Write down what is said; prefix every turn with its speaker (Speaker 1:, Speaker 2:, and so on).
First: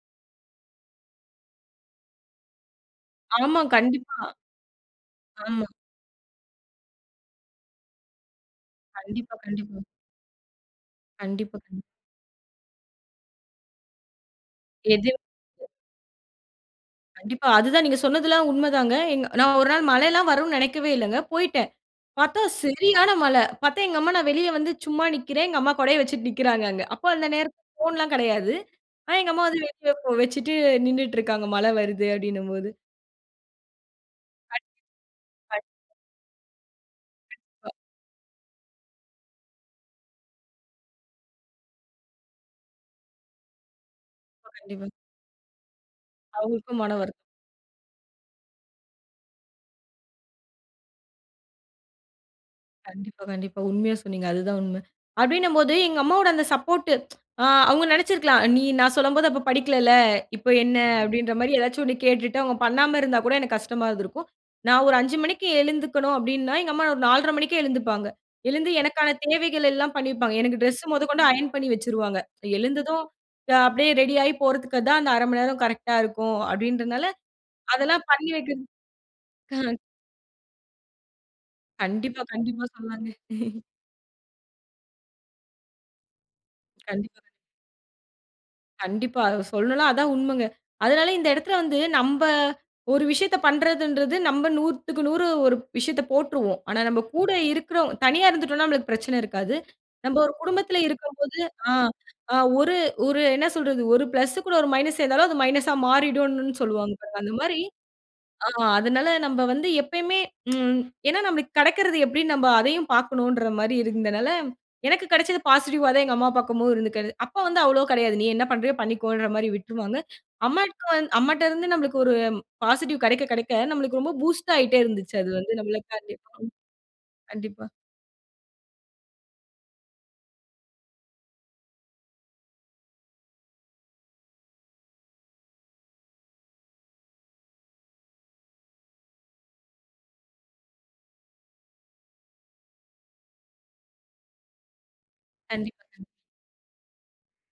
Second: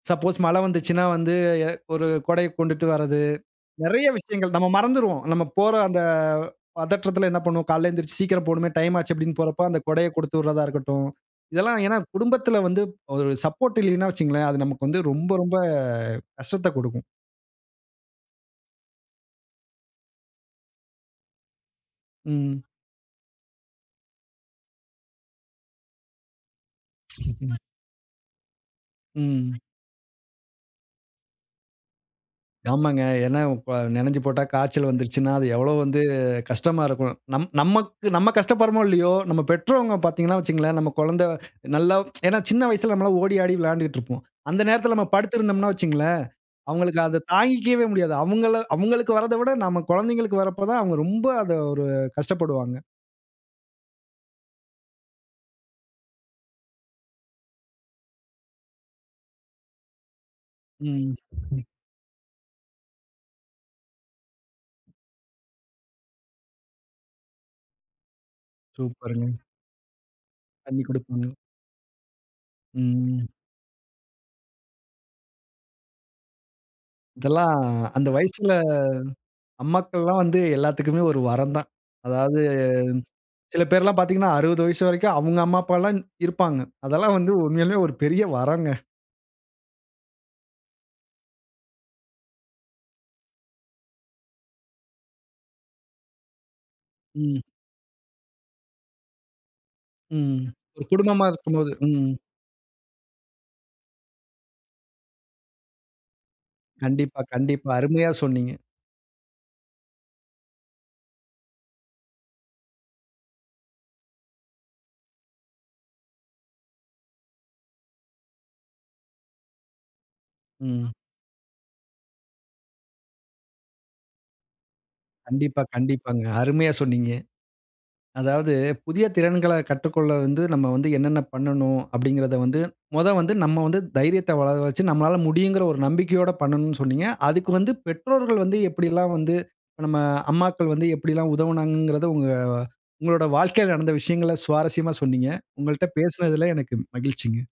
Speaker 1: Suppose மழ வந்துச்சுன்னா வந்து, எ ஒரு கொடைய கொண்டுட்டு வரது.
Speaker 2: ஆமா.
Speaker 1: நெறைய
Speaker 2: கண்டிப்பா.
Speaker 1: விஷயங்கள், நம்ம மறந்துருவோம். நம்ம
Speaker 2: ஆமா.
Speaker 1: போற அந்த பதற்றத்தில என்ன பண்ணுவோம், "காலையில எழுந்திரிச்சு சீக்கிரம் போணுமே! டைம் ஆச்சு."
Speaker 2: கண்டிப்பா,
Speaker 1: அப்பிடீன்னு போறப்ப, அந்த
Speaker 2: கண்டிப்பா.
Speaker 1: கொடையக் குடுத்து விடுறதா இருக்கட்டும்.
Speaker 2: கண்டிப்பா,
Speaker 1: இதெல்லாம்
Speaker 2: கண்டிப்
Speaker 1: ஏன்னா, குடும்பத்தில வந்து ஒரு சப்போர்ட் இல்லயின்னா வச்சுக்கங்களேன், அது நமக்கு வந்து
Speaker 2: எது?
Speaker 1: ரொம்ப, ரொம்ப
Speaker 2: [unintelligible]
Speaker 1: கஷ்டத்தைக் குடுக்கும்.
Speaker 2: கண்டிப்பா. அதுதான், நீங்க சொன்னதெல்லாம் உண்ம தாங்க. எங் நான் ஒரு நாள் மழையில்லாம் வருன்னு நெனைக்கவே இல்லங்க. போயிட்டேன். பார்த்தா
Speaker 1: ம்.
Speaker 2: செரியான மழை. பார்த்தா எங்க அம்மா, நான் வெளிய வந்து சும்மா நிக்கிறேன், எங்க அம்மா கொடைய வச்சுட்டு நிக்கிறாங்க அங்க. அப்ப அந்த
Speaker 1: [unintelligible]
Speaker 2: நேரத்தில ஃபோன்லாம் கெடையாது. ஆனா, எங்க அம்மா வந்து
Speaker 1: ம்.
Speaker 2: [unintelligible] வச்சிட்டு நின்னுட்டு இருக்காங்க, மழை வருது அப்பிடின்னும் போது.
Speaker 1: ஆமாங்க. ஏன்னா, இப்ப நனைஞ்சு போட்டா காய்ச்சல் வந்துருச்சுன்னா, அது
Speaker 2: [unintelligible]
Speaker 1: எவ்ளோ வந்து கஷ்டமா இருக்கும்? நம்
Speaker 2: கண்டிப்பா.
Speaker 1: நமக்கு நம்ம கஷ்டப்படுறோமோ! இல்லயோ! நம்ம பெற்றவுங்க பார்த்தீங்கன்னா வச்சுக்கங்களேன். நம்ம குழந்தை நல்லா ஏன்னா சின்ன வயசில நம்மல்லாம் ஓடி, ஆடி விளாண்டுட்டுருப்போம். அந்த
Speaker 2: கண்டிப்பா.
Speaker 1: நேரத்தில நம்ம படுத்திருந்தோம்ன்னா வச்சுக்கங்களேன்!
Speaker 2: அவுங்களுக்கும் மன
Speaker 1: அவுங்களுக்கு
Speaker 2: வருத்
Speaker 1: அத தாங்கிக்கவே முடியாது. அவுங்கள அவுங்களுக்கு வரத விட நம்ம குழந்தைங்களுக்கு வரப்ப தான், அவுங்க ரொம்ப அத ஒரு கஷ்டப்படுவாங்க.
Speaker 2: கண்டிப்பா, கண்டிப்பா. உண்மையா சொன்னீங்க. அதுதான் உண்ம. அப்பிடீன்னும் போது, எங்க அம்மாவோட அந்த சப்போர்ட்டு அ அவுங்க நெனைச்சுருக்கலாம், "நீ நான் சொல்லம்போது அப்ப படிக்கலல்ல, இப்ப என்ன?"
Speaker 1: ம்.
Speaker 2: அப்பிடீன்ற மாரி எதாச்சு 1 கேட்டுட்டு, அவுங்க பண்ணாம இருந்தா கூட, எனக்கு கஷ்டமா இருந்துருக்கும். "நான் ஒரு 5:00 மணிக்கு எழுந்துக்கணும்." அப்பிடீன்னா எங்க அம்மா ஒரு 4:30 மணிக்கே எழுந்துப்பாங்க. எழுந்து எனக்கான
Speaker 1: சூப்பருங்க.
Speaker 2: தேவைகளெல்லாம் பண்ணி வப்பாங்க. எனக்கு
Speaker 1: தண்ணி
Speaker 2: டிரெஸ் முதக்கொண்டு
Speaker 1: குடுப்பாங்க.
Speaker 2: அயர்ன் பண்ணி வச்சுருவாங்க. "எழுந்ததும்
Speaker 1: ம்.
Speaker 2: நான் அப்பிடியே ரெடி ஆயிப் போறதுக்கு தான் அந்த 0:30 மணி நேரம் கரெக்ட்டா இருக்கும்." அப்பிடீன்றனால,
Speaker 1: இதெல்லாம்
Speaker 2: அதெல்லாம்
Speaker 1: அந்த
Speaker 2: பண்ணி
Speaker 1: வயசுல
Speaker 2: வைக்கி ம்.
Speaker 1: அம்மாக்கள்லாம் வந்து எல்லாத்துக்குமே ஒரு வரந்தான்.
Speaker 2: கண்டிப்பா,
Speaker 1: அதாவது
Speaker 2: கண்டிப்பா. சொல்லாங்க!
Speaker 1: சில பேர்லாம் பார்த்தீங்கன்னா, 60 வயசு வரைக்கும் அவுங்க அம்மா, அப்பால்லாம் இருப்பாங்க. அதெல்லாம்
Speaker 2: கண்டிப்பா, கண்டிப்
Speaker 1: வந்து உண்மையாலுமே ஒரு பெரிய வரங்க.
Speaker 2: கண்டிப்பா. அத சொல்லலாம், அததான் உண்மைங்க. அதனால இந்த இடத்தில வந்து, நம்ப ஒரு விஷயத்த பண்றதுன்றது நம்ப 100க்கு 100 ஒரு விஷயத்த போட்டுருவோம். ஆனா நம்ப கூட
Speaker 1: ம்.
Speaker 2: இருக்கிறவ் தனியா இருந்துட்டோன்னா நம்மளுக்கு பிரச்சனை இருக்காது. நம்ப ஒரு
Speaker 1: ம்.
Speaker 2: குடும்பத்தில
Speaker 1: ஒரு குடும்பமா
Speaker 2: இருக்கும்போது,
Speaker 1: இருக்கும்போது,
Speaker 2: ஆ,
Speaker 1: ம்.
Speaker 2: ஆ ஒரு ஒரு என்ன சொல்றது? ஒரு பிளஸ்ஸு கூட ஒரு மைனஸ் சேர்ந்தாலும் அது மைனஸா மாறிடும்னுன்னு சொல்லுவாங்க பாருங்க.
Speaker 1: கண்டிப்பா,
Speaker 2: அந்தமாரி,
Speaker 1: கண்டிப்பா. அருமையா
Speaker 2: ஆ,
Speaker 1: சொன்னீங்க.
Speaker 2: அதனால நம்ப வந்து எப்பயுமே ம் ஏன்னா, நம்மளுக்கு கெடைக்கிறது எப்பிடின்னு நம்ப அதையும் பார்க்கணும்ன்றமாரி இருந்தனால, எனக்கு கெடைச்சது பாசிட்டிவ்வா தான் எங்க அம்மா பார்க்கும்போது இருந்துருக்கு அது. அப்போ வந்து அவ்வளவு கெடையாது. நீ என்ன பண்றியோ! பண்ணிக்கோன்றமாரி விட்டுருவாங்க. அம்மாக்கு
Speaker 1: ம்.
Speaker 2: வந் அம்மாட்டருந்து நம்பளுக்கு ஒரு பாசிட்டிவ் கெடைக்க, கெடைக்க, நம்மளுக்கு ரொம்ப பூஸ்ட் ஆயிட்டே இருந்துச்சு, அது வந்து
Speaker 1: கண்டிப்பா,
Speaker 2: நம்பள [unintelligible]
Speaker 1: கண்டிப்பாங்க. அருமையா சொன்னீங்க.
Speaker 2: கண்டிப்பா.
Speaker 1: அதாவது, "புதிய திறன்கள கற்றுக்கொள்ள வந்து நம்ம வந்து என்னென்ன பண்ணணும்?" அப்பிடீங்கிறத வந்து மொத வந்து நம்ம வந்து தைரியத்த வளர வச்சு நம்மளால முடியுங்கிற ஒரு நம்பிக்கையோட பண்ணணும்ன்னு சொன்னீங்க. அதுக்கு வந்து பெற்றோர்கள் வந்து எப்பிடியெல்லாம் வந்து நம்ம அம்மாக்கள் வந்து எப்பிடியெல்லாம் உதவுனாங்கங்கிறத, உங்க உங்களோட வாழ்க்கையில நடந்த விஷயங்கள சுவாரஸ்யமா சொன்னீங்க.
Speaker 2: கண்டிப்பா,
Speaker 1: உங்கள்ட்ட
Speaker 2: கண்டிப்
Speaker 1: பேசினதில எனக்கு மகிழ்ச்சிங்க.